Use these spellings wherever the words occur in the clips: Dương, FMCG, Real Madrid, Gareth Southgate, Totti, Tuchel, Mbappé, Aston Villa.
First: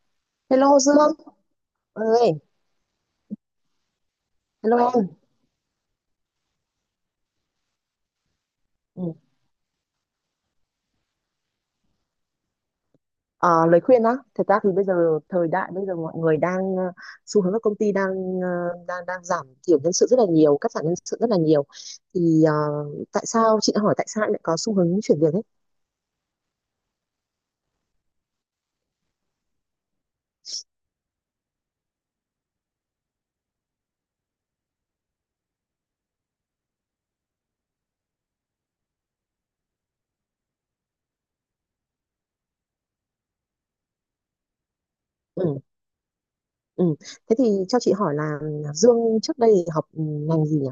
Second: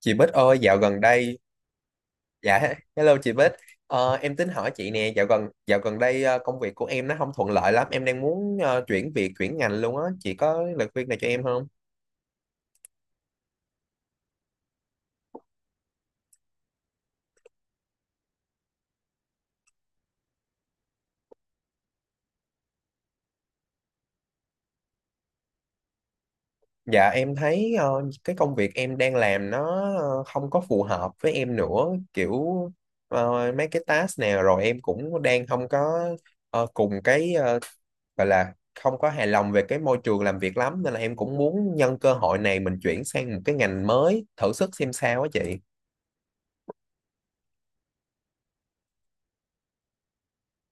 Chị Bích ơi, dạo Hello Dương gần đây, ơi, dạ, hello chị Bích. Em tính hỏi hello chị nè, em. dạo gần đây công việc của em nó không thuận lợi lắm, em đang muốn chuyển Ừ. việc, chuyển ngành luôn á, chị có lời khuyên này cho em không? Ờ, Lời khuyên á, thật ra thì bây giờ thời đại bây giờ mọi người đang xu hướng các công ty đang ờ, đang đang giảm thiểu nhân sự rất là nhiều, cắt giảm nhân sự rất là nhiều. Thì ờ, Tại sao chị đã hỏi tại sao em lại có xu hướng chuyển việc ấy? Dạ, em thấy cái công việc em đang làm nó không có phù hợp với em nữa, kiểu mấy cái task nào rồi em cũng đang không có cùng cái gọi là không có hài lòng về cái môi trường làm việc lắm, nên là em cũng muốn nhân cơ hội này mình chuyển sang một cái ngành mới, thử sức xem sao á chị. Ừ, ừ. Thế thì cho chị hỏi là Dương trước đây học ngành gì nhỉ?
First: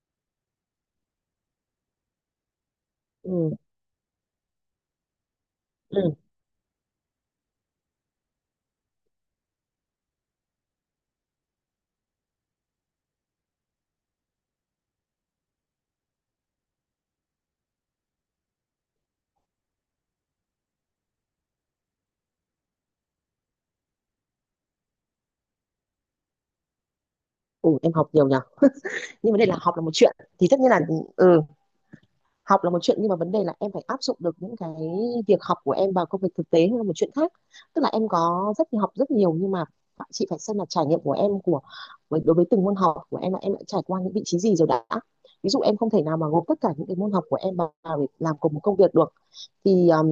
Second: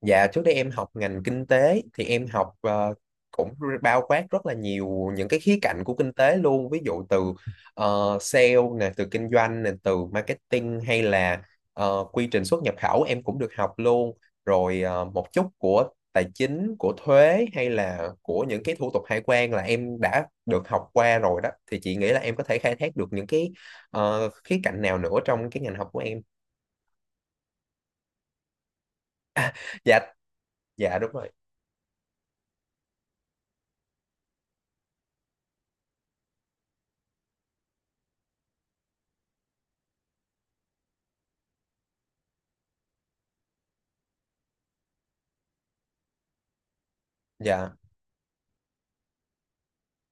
Dạ trước đây em học ngành kinh tế thì em học cũng Ừ, bao quát rất là nhiều những cái khía cạnh của ừ. kinh tế luôn, ví dụ từ sale nè, từ kinh doanh nè, từ marketing hay là quy trình xuất nhập khẩu em cũng được học luôn, rồi một chút của tài chính, của thuế hay là của những cái thủ tục hải quan là em đã được học qua rồi đó, thì chị nghĩ là em có thể khai thác được những cái khía cạnh nào nữa trong cái ngành học của em. Ừ, em học nhiều nhỉ. Nhưng vấn đề là học là một dạ chuyện thì tất nhiên là dạ đúng rồi. ừ học là một chuyện, nhưng mà vấn đề là em phải áp dụng được những cái việc học của em vào công việc thực tế là một chuyện khác. Tức là em có rất nhiều học rất nhiều, nhưng mà chị phải xem là trải nghiệm của em của đối với từng môn học của em là em đã trải qua những vị trí gì rồi đã. Ví dụ em không thể nào mà gộp tất cả những cái môn học của em vào dạ để làm cùng một công việc được. Thì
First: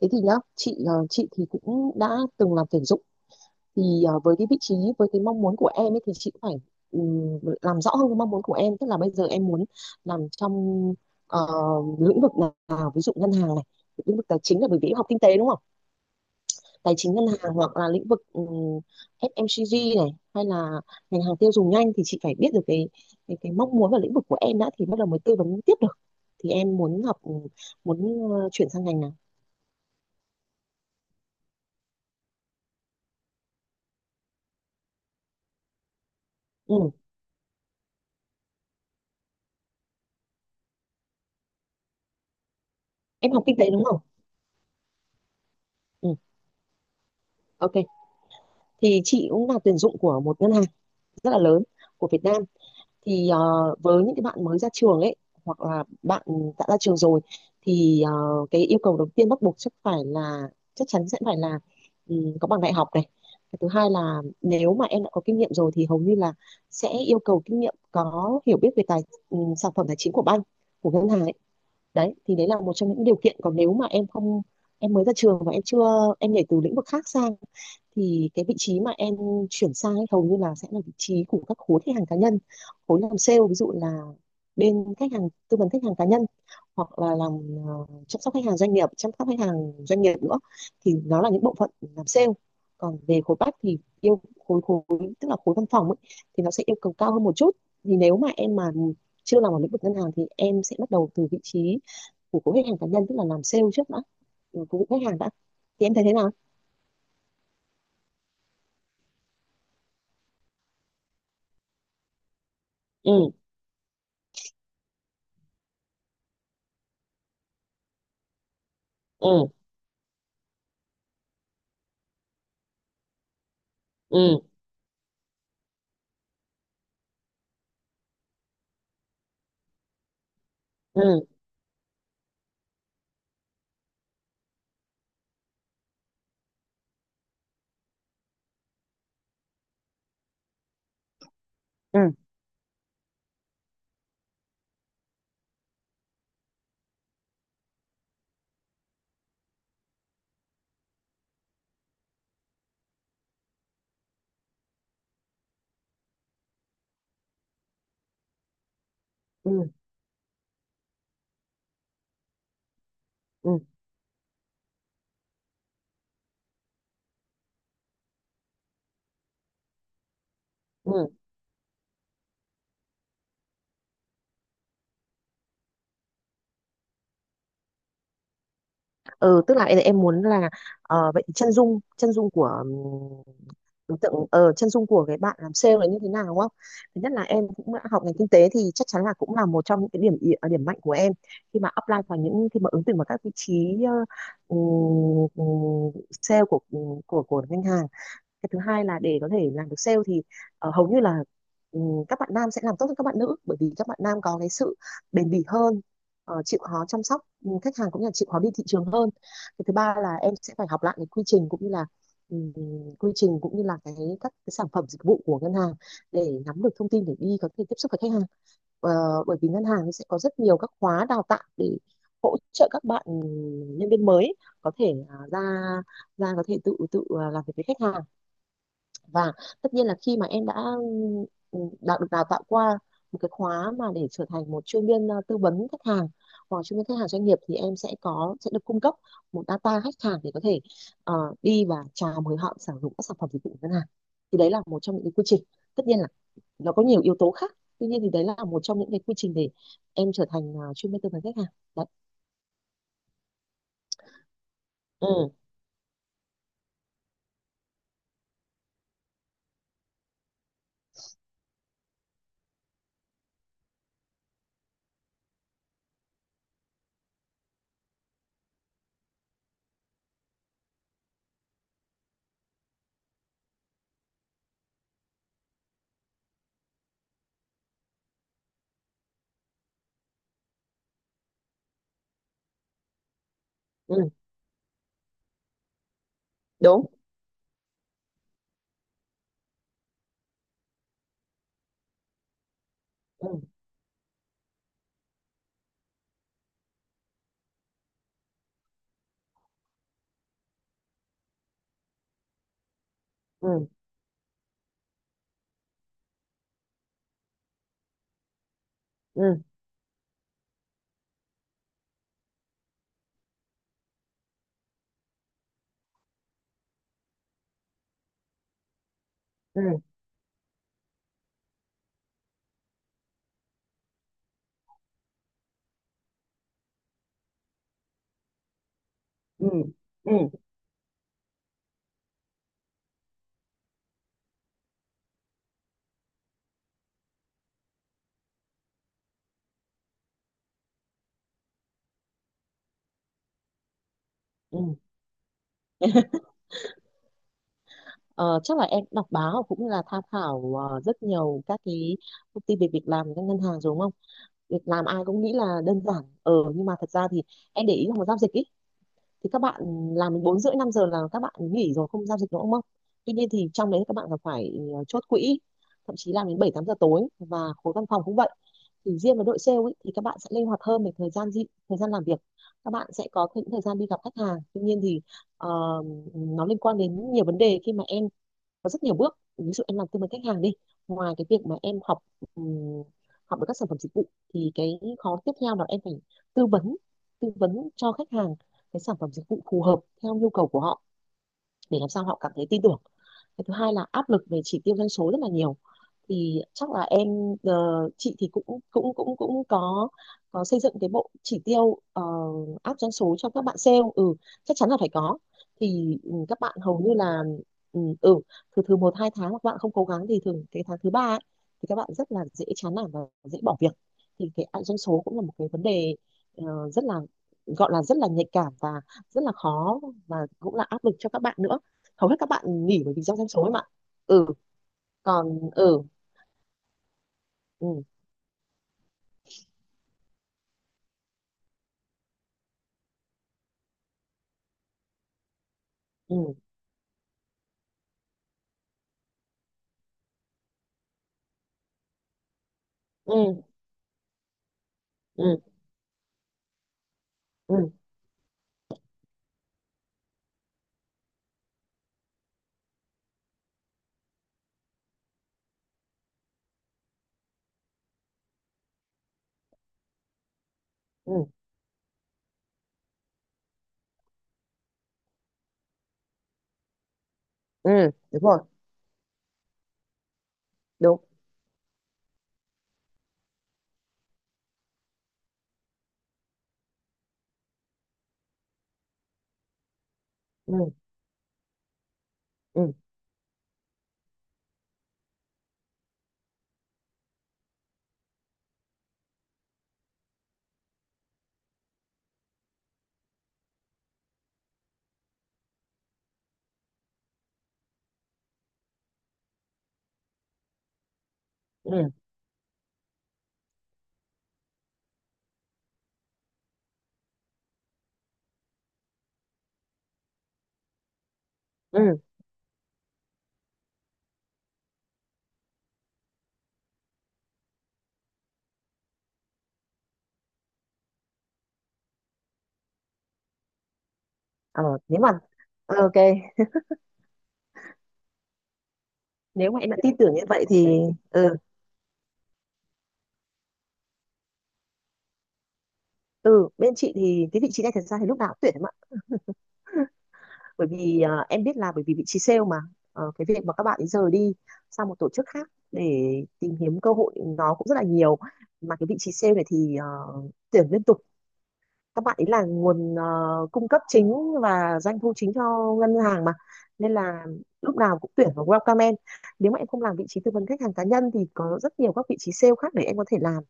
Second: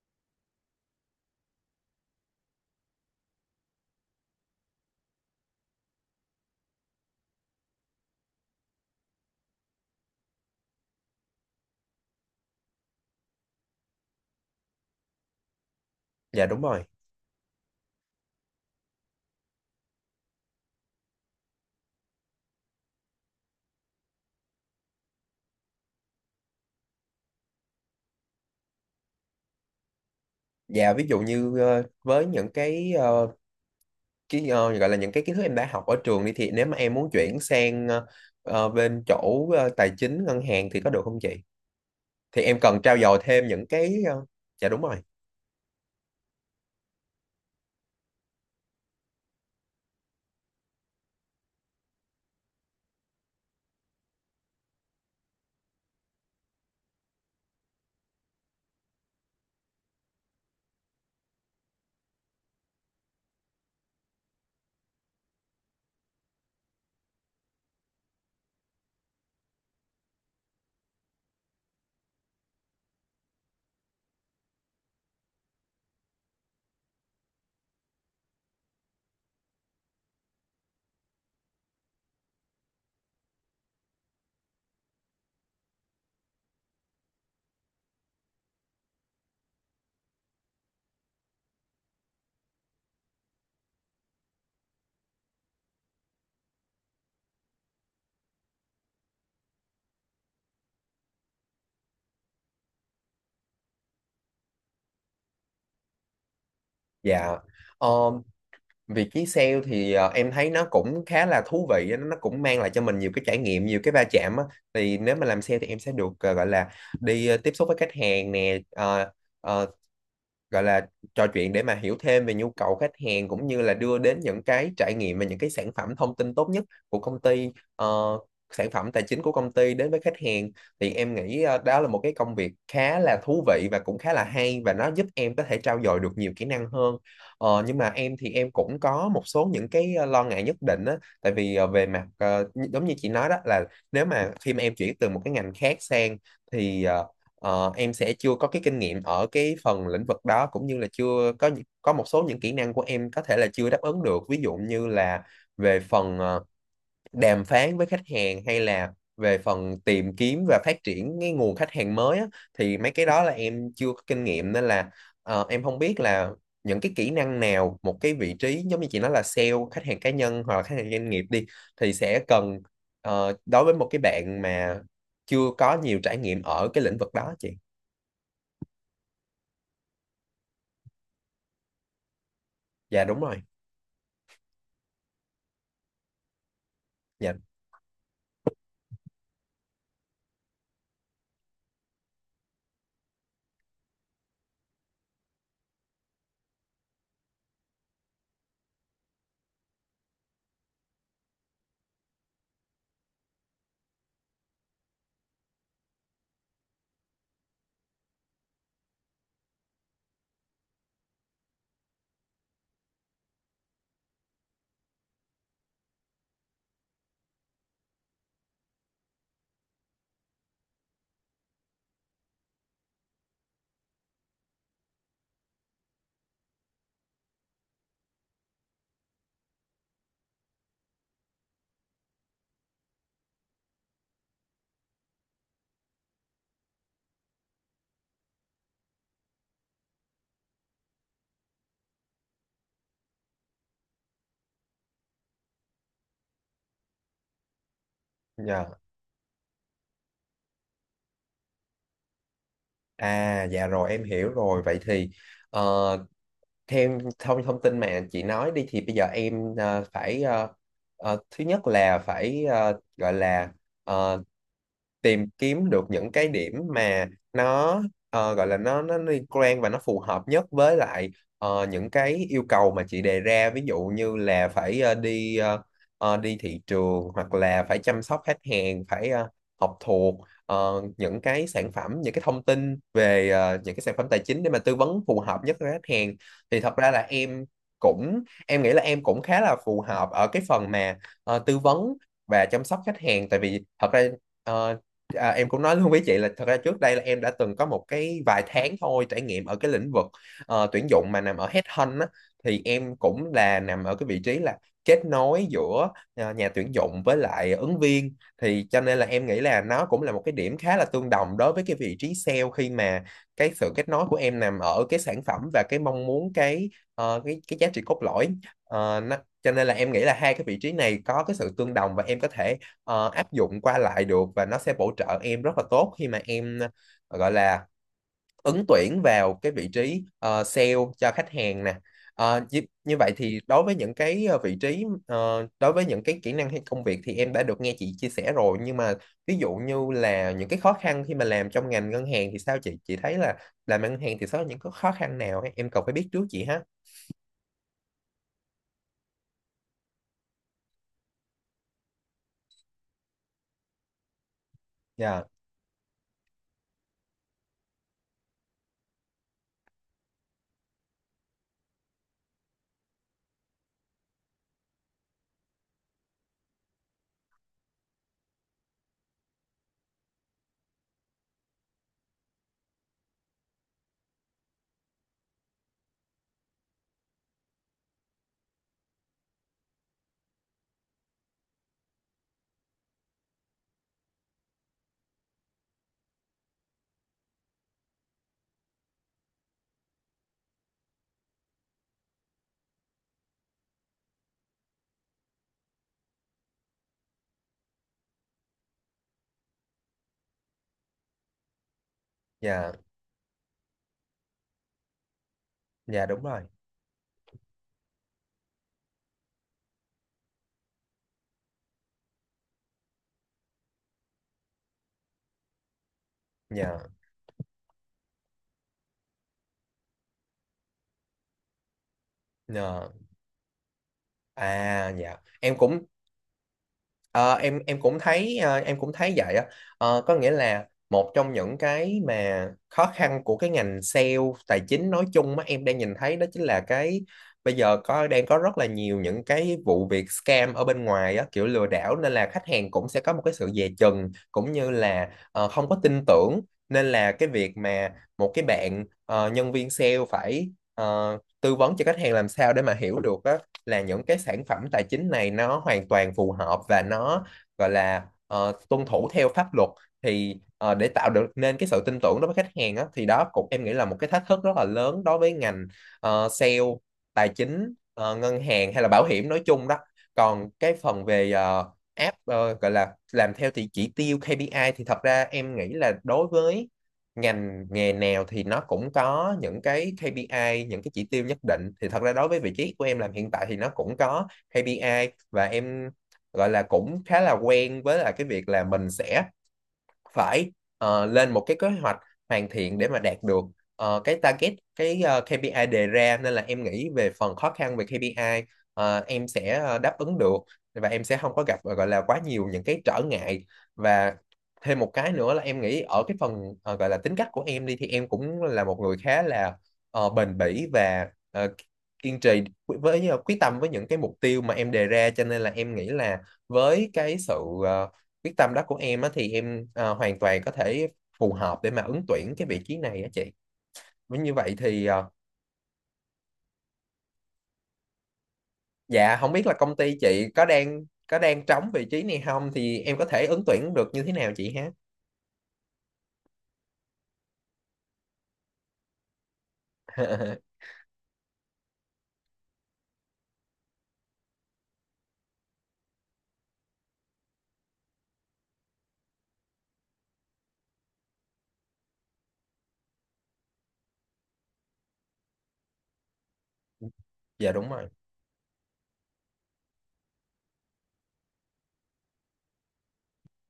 Thế thì nhá, chị chị thì cũng đã từng làm tuyển dụng, thì với cái vị trí, với cái mong muốn của em ấy, thì chị cũng phải làm rõ hơn cái mong muốn của em, tức là bây giờ em muốn làm trong ờ, lĩnh vực nào, ví dụ ngân hàng này, lĩnh vực tài chính, là bởi vì em học kinh tế đúng không, dạ đúng rồi. tài chính ngân hàng, hoặc là lĩnh vực FMCG này, hay là ngành hàng tiêu dùng nhanh. Thì chị phải biết được cái cái mong muốn và lĩnh vực của em đã, thì bắt đầu mới tư vấn tiếp được. Thì em muốn học, muốn chuyển sang ngành nào? Dạ ví dụ như với những cái cái gọi là những cái kiến thức em đã học ở trường đi, thì nếu mà Ừ. em muốn chuyển sang bên chỗ tài chính ngân hàng thì có được không chị? Thì em cần trau dồi Em học thêm kinh những tế đúng cái không? Dạ đúng rồi. Ừ. Ok, thì chị cũng là tuyển dụng của một ngân hàng rất là lớn của Việt Nam. Thì với những cái bạn mới ra trường ấy, hoặc là bạn đã ra trường rồi, thì cái yêu cầu đầu tiên bắt buộc chắc chắn sẽ phải là có bằng đại học này. Cái thứ hai là nếu mà em đã có kinh nghiệm rồi thì hầu như là sẽ yêu cầu kinh nghiệm, có hiểu biết về tài sản phẩm tài chính của bank, của ngân hàng ấy. Đấy thì đấy là một trong những điều kiện. Còn nếu mà em không em mới ra trường và em chưa em nhảy từ lĩnh vực khác sang, thì cái vị trí mà em chuyển sang ấy, hầu như là sẽ là vị trí của các khối khách hàng cá nhân, khối làm sale, ví dụ là bên khách hàng, tư vấn khách hàng cá nhân, hoặc là làm chăm sóc khách hàng doanh nghiệp, nữa. Thì nó là những bộ phận làm sale. Còn về khối back thì yêu khối khối tức là khối văn phòng ấy, thì nó sẽ yêu cầu cao hơn một chút. Thì nếu mà em chưa làm ở lĩnh vực ngân hàng thì em sẽ bắt đầu từ vị trí của khối khách hàng cá nhân, tức là làm sale trước đã, của khách hàng đã. Thì em thấy thế nào? Dạ. Ờ, Việc ký sale thì em thấy nó cũng khá là thú vị á, nó cũng mang lại cho mình nhiều cái Ừ trải nghiệm, nhiều cái va chạm á. Thì nếu mà làm sale thì em sẽ được gọi là đi tiếp xúc với khách hàng nè, ừ ờ, gọi là trò chuyện để mà hiểu thêm về nhu cầu khách hàng, cũng như là đưa đến ừ những cái trải nghiệm và những cái sản phẩm thông tin tốt nhất của công ty, ờ, sản phẩm tài chính của công ty đến với khách hàng. Thì em ừ nghĩ đó là một cái công việc khá là thú vị và cũng khá là hay, và nó giúp em có thể trau dồi được nhiều kỹ năng hơn. Nhưng mà em thì em cũng có một số những cái lo ngại nhất định á, tại vì về mặt ừ giống như chị nói đó là nếu mà khi mà em chuyển từ một cái ngành khác sang thì em sẽ chưa có cái kinh nghiệm ở cái phần lĩnh vực đó, cũng như là chưa có những- có một số những kỹ năng của em có thể là chưa đáp ứng được, ví dụ như là về phần đàm phán với khách hàng, hay là về ừ phần tìm kiếm và phát triển cái nguồn khách hàng mới á, thì mấy cái đó là ừ em chưa có kinh nghiệm, nên là em không biết là những cái kỹ năng nào một cái vị trí giống như chị nói là sale khách hàng cá nhân hoặc là khách hàng ừ doanh nghiệp đi thì sẽ cần, đối với một cái bạn mà chưa có nhiều trải nghiệm ở cái lĩnh vực đó chị. ừ Tức là em muốn là vậy thì chân dung của Dạ đúng rồi. đối tượng, chân dung của cái bạn làm sale là như thế nào đúng không. Thứ nhất là Dạ, em cũng đã học ngành kinh tế thì chắc chắn là cũng là một trong những cái điểm mạnh của em khi mà apply vào những khi mà ứng tuyển vào các vị trí ừm, ừm, sale của của ngân hàng. Cái thứ hai là để có thể làm được sale thì hầu như là ừ, các bạn nam sẽ làm tốt hơn các bạn nữ, bởi vì các bạn nam có cái sự bền bỉ hơn, chịu khó chăm sóc khách hàng, cũng như là chịu khó đi thị trường hơn. Cái thứ ba là em sẽ phải học lại cái quy trình cũng như là ừ, cái các cái sản phẩm dịch vụ của ngân hàng để nắm được thông tin để đi có thể tiếp xúc với khách hàng. Ờ, bởi vì ngân hàng sẽ có rất nhiều các khóa đào tạo để hỗ trợ các bạn nhân viên mới có thể à, ra ra có thể tự tự làm việc với khách hàng. Và tất nhiên là khi mà em đã đã được đào tạo qua một cái khóa mà để trở thành một chuyên viên tư vấn khách hàng hoặc chuyên viên khách hàng doanh nghiệp, thì em sẽ được cung cấp một data khách hàng để có thể ờ, đi và chào mời họ sử dụng các sản phẩm dịch vụ của ngân hàng. Thì đấy là một trong những cái quy trình, tất nhiên là nó có nhiều yếu tố khác, tuy nhiên thì đấy là một dạ. trong những cái quy trình để em trở thành chuyên viên tư vấn khách hàng. Đấy. À dạ rồi em hiểu rồi. Vậy thì Ừ ờ, theo thông thông tin mà chị nói đi thì bây giờ em phải thứ nhất là phải gọi là ờ, tìm kiếm được những cái điểm mà nó gọi là nó liên quan và nó phù hợp nhất với lại những cái yêu cầu mà chị đề ra, ví dụ như là phải đi đi thị trường, hoặc là phải chăm sóc khách hàng, phải học thuộc những cái sản phẩm, những cái thông tin về những cái sản ừ phẩm tài chính để mà tư vấn phù hợp nhất với khách hàng. Thì thật đúng ra là em cũng em nghĩ là em cũng khá là phù hợp ở cái phần mà tư vấn và chăm sóc khách hàng, ừ tại vì thật ra ờ, À, em cũng nói luôn với chị là thật ra trước đây là em đã từng có một cái vài tháng thôi trải nghiệm ở cái lĩnh vực tuyển dụng mà nằm ở headhunt á, thì em cũng là ừ nằm ở cái vị trí là kết nối giữa nhà tuyển dụng với lại ứng viên. Thì cho nên là em nghĩ ừ là nó cũng là một cái điểm khá là tương đồng đối với cái vị trí sale, khi mà cái sự kết nối của em nằm ở cái sản phẩm và cái mong muốn, cái cái giá trị cốt lõi. Ờ, nó, cho nên ừ là em nghĩ là hai cái vị trí này có cái sự tương đồng, và em có thể áp dụng qua lại được, và nó sẽ bổ trợ em rất là tốt khi mà em gọi là ứng tuyển vào ừ cái vị trí ừ sale cho khách hàng nè. Ờ, như, như vậy thì đối với những cái vị trí đối với những cái kỹ năng hay công việc thì em đã được nghe chị chia sẻ rồi, nhưng mà ví dụ như là những cái khó khăn khi mà làm trong ngành ngân hàng thì sao chị thấy là làm ngân hàng thì sẽ có những ừ cái khó khăn nào ấy? Em cần phải biết trước chị ha. Ờ, chắc là em đọc báo cũng như là tham khảo rất nhiều các cái thông tin về việc làm của các ngân hàng rồi đúng không? Việc làm ai cũng Dạ. nghĩ là đơn giản. Ờ, nhưng mà thật ra thì em để ý là một giao dịch ý, thì các bạn làm đến 4 rưỡi 5 giờ là các bạn nghỉ rồi, không giao dịch nữa đúng không? Tuy nhiên thì trong đấy các bạn còn phải chốt quỹ, thậm chí làm đến 7 8 giờ tối, và khối văn phòng cũng vậy. Thì riêng với đội sale ý, thì các bạn sẽ linh hoạt hơn về thời gian làm việc. Các bạn sẽ có những thời gian đi gặp khách hàng. Tuy nhiên thì ờ, nó liên quan đến nhiều vấn đề, khi mà em có rất nhiều bước, ví dụ em làm tư vấn khách hàng đi, ngoài cái việc mà em học ừm, học được các sản phẩm dịch vụ, thì cái khó tiếp theo là em phải tư vấn tư vấn cho khách hàng cái sản phẩm dịch vụ phù hợp theo nhu cầu của họ, để làm sao họ cảm thấy tin tưởng. Cái thứ hai là áp lực về chỉ tiêu doanh số rất là nhiều. Thì chắc là chị thì cũng cũng cũng cũng có xây dựng cái bộ chỉ tiêu Dạ. áp doanh số cho các bạn sale, ừ, chắc chắn là phải có. Thì Dạ ừ, đúng rồi. các bạn hầu như là ừ, ừ từ từ một hai tháng mà các bạn không cố gắng thì thường cái tháng thứ ba ấy, thì các bạn rất là dễ chán nản và dễ bỏ việc. Thì cái áp doanh số cũng là một cái vấn đề rất Dạ. là, gọi là rất là nhạy cảm và rất là khó, và cũng là áp lực cho các bạn nữa. Hầu hết các bạn nghỉ Dạ. bởi vì do doanh số ấy mà. Ừ À dạ còn em ừ cũng Ờ, em ừ cũng thấy em cũng thấy vậy á. Ờ, có nghĩa là một trong những cái mà khó khăn của cái ngành sale tài chính nói chung mà em đang nhìn thấy đó ừ chính là cái bây giờ có đang có rất là nhiều những cái vụ việc scam ở bên ngoài á, kiểu lừa đảo, nên là khách hàng cũng sẽ có ừ một cái sự dè chừng, cũng như là ừ không có tin tưởng. Nên là cái ừ việc mà một cái bạn nhân viên sale phải tư vấn cho khách hàng làm sao để mà hiểu được là những cái sản phẩm tài chính này nó hoàn toàn phù hợp và nó gọi là tuân thủ theo pháp luật, thì để tạo được ừ nên cái sự tin tưởng đối với khách hàng á, thì đó cũng em nghĩ là một cái thách thức rất là lớn đối với ngành sale tài chính, ừ Đúng rồi. ngân hàng hay là bảo hiểm nói chung đó. Còn cái Đúng phần về app, gọi là làm theo thì chỉ tiêu KPI, thì thật ra em nghĩ là đối với ngành nghề nào thì nó cũng có những cái ừ KPI, những cái chỉ tiêu nhất định. Thì thật ra đối với vị ừ trí của em làm hiện tại thì nó cũng có KPI, và em gọi là cũng khá là quen với là cái việc là mình sẽ phải lên một cái kế hoạch hoàn thiện để mà đạt được cái target, cái KPI đề ra. Nên là em nghĩ về phần khó khăn về KPI, em sẽ đáp ứng được và em sẽ không có gặp ừ gọi là quá nhiều những cái trở ngại. Và thêm một cái nữa là em nghĩ ở cái phần gọi là tính cách của em đi thì em cũng là một người khá là bền bỉ và ừ kiên trì với, quyết tâm với những cái mục tiêu mà em đề ra, cho nên là em nghĩ là với cái sự ờ, quyết tâm đó của em á, thì em hoàn toàn có thể phù hợp để mà ứng tuyển cái vị trí này á chị. Với như vậy ờ thì Nếu mà ok, dạ không biết nếu là mà em công đã ty tin tưởng như chị vậy thì có ừ đang trống vị trí này không, thì em có thể ứng tuyển được như thế nào chị ha? ừ bên chị thì cái vị trí này thật ra thì lúc nào cũng tuyển em ạ. Bởi vì em biết là bởi vì vị trí sale mà. Ờ, cái việc mà các bạn ấy rời đi sang một tổ chức khác để tìm kiếm cơ hội nó cũng rất là nhiều, mà cái vị trí sale này thì tuyển liên tục. Các bạn ấy là nguồn cung cấp chính và doanh thu chính cho ngân hàng mà, nên là Dạ đúng lúc rồi. nào cũng tuyển vào, welcome em. Nếu mà em không làm vị trí tư vấn khách hàng cá nhân thì có rất nhiều các vị trí sale khác để em có thể làm.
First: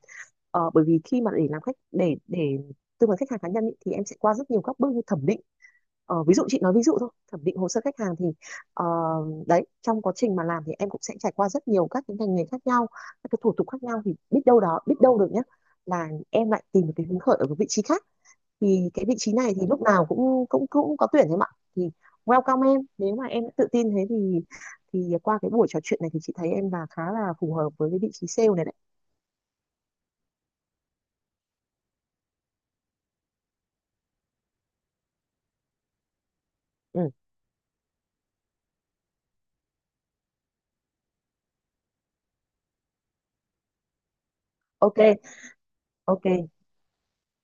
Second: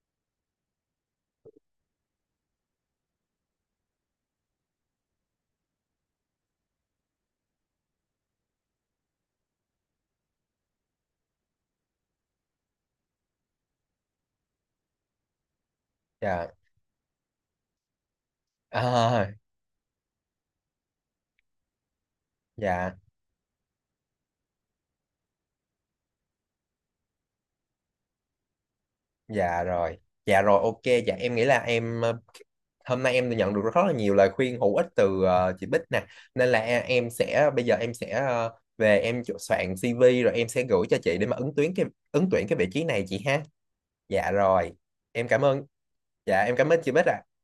Ờ, bởi vì khi mà để tư vấn khách hàng cá nhân ý, thì em sẽ qua rất nhiều các bước như thẩm định. Ờ, ví dụ chị nói ví dụ thôi, thẩm định hồ sơ khách hàng thì ờ, đấy, trong quá trình mà làm thì em cũng sẽ trải qua rất nhiều các cái ngành nghề khác nhau, các cái thủ tục khác nhau, thì biết đâu được nhé, là Dạ. em lại tìm được cái hứng khởi ở một vị trí khác. Thì cái vị À, trí này thì lúc nào cũng cũng cũng có tuyển em ạ. Thì welcome em, dạ. nếu mà em đã tự tin thế thì qua cái buổi trò chuyện này thì chị thấy em là khá là phù hợp với cái vị trí sale này đấy. Dạ rồi. Dạ rồi, ok, dạ em nghĩ là em hôm nay em đã nhận được rất là nhiều lời khuyên hữu ích từ chị Bích nè, nên là Ừ, em sẽ bây giờ em sẽ về em soạn CV rồi em sẽ gửi cho chị để mà ứng tuyển cái vị trí này chị ha. Dạ rồi, ok. em cảm ơn. Dạ em Ok. cảm ơn chị Bích ạ.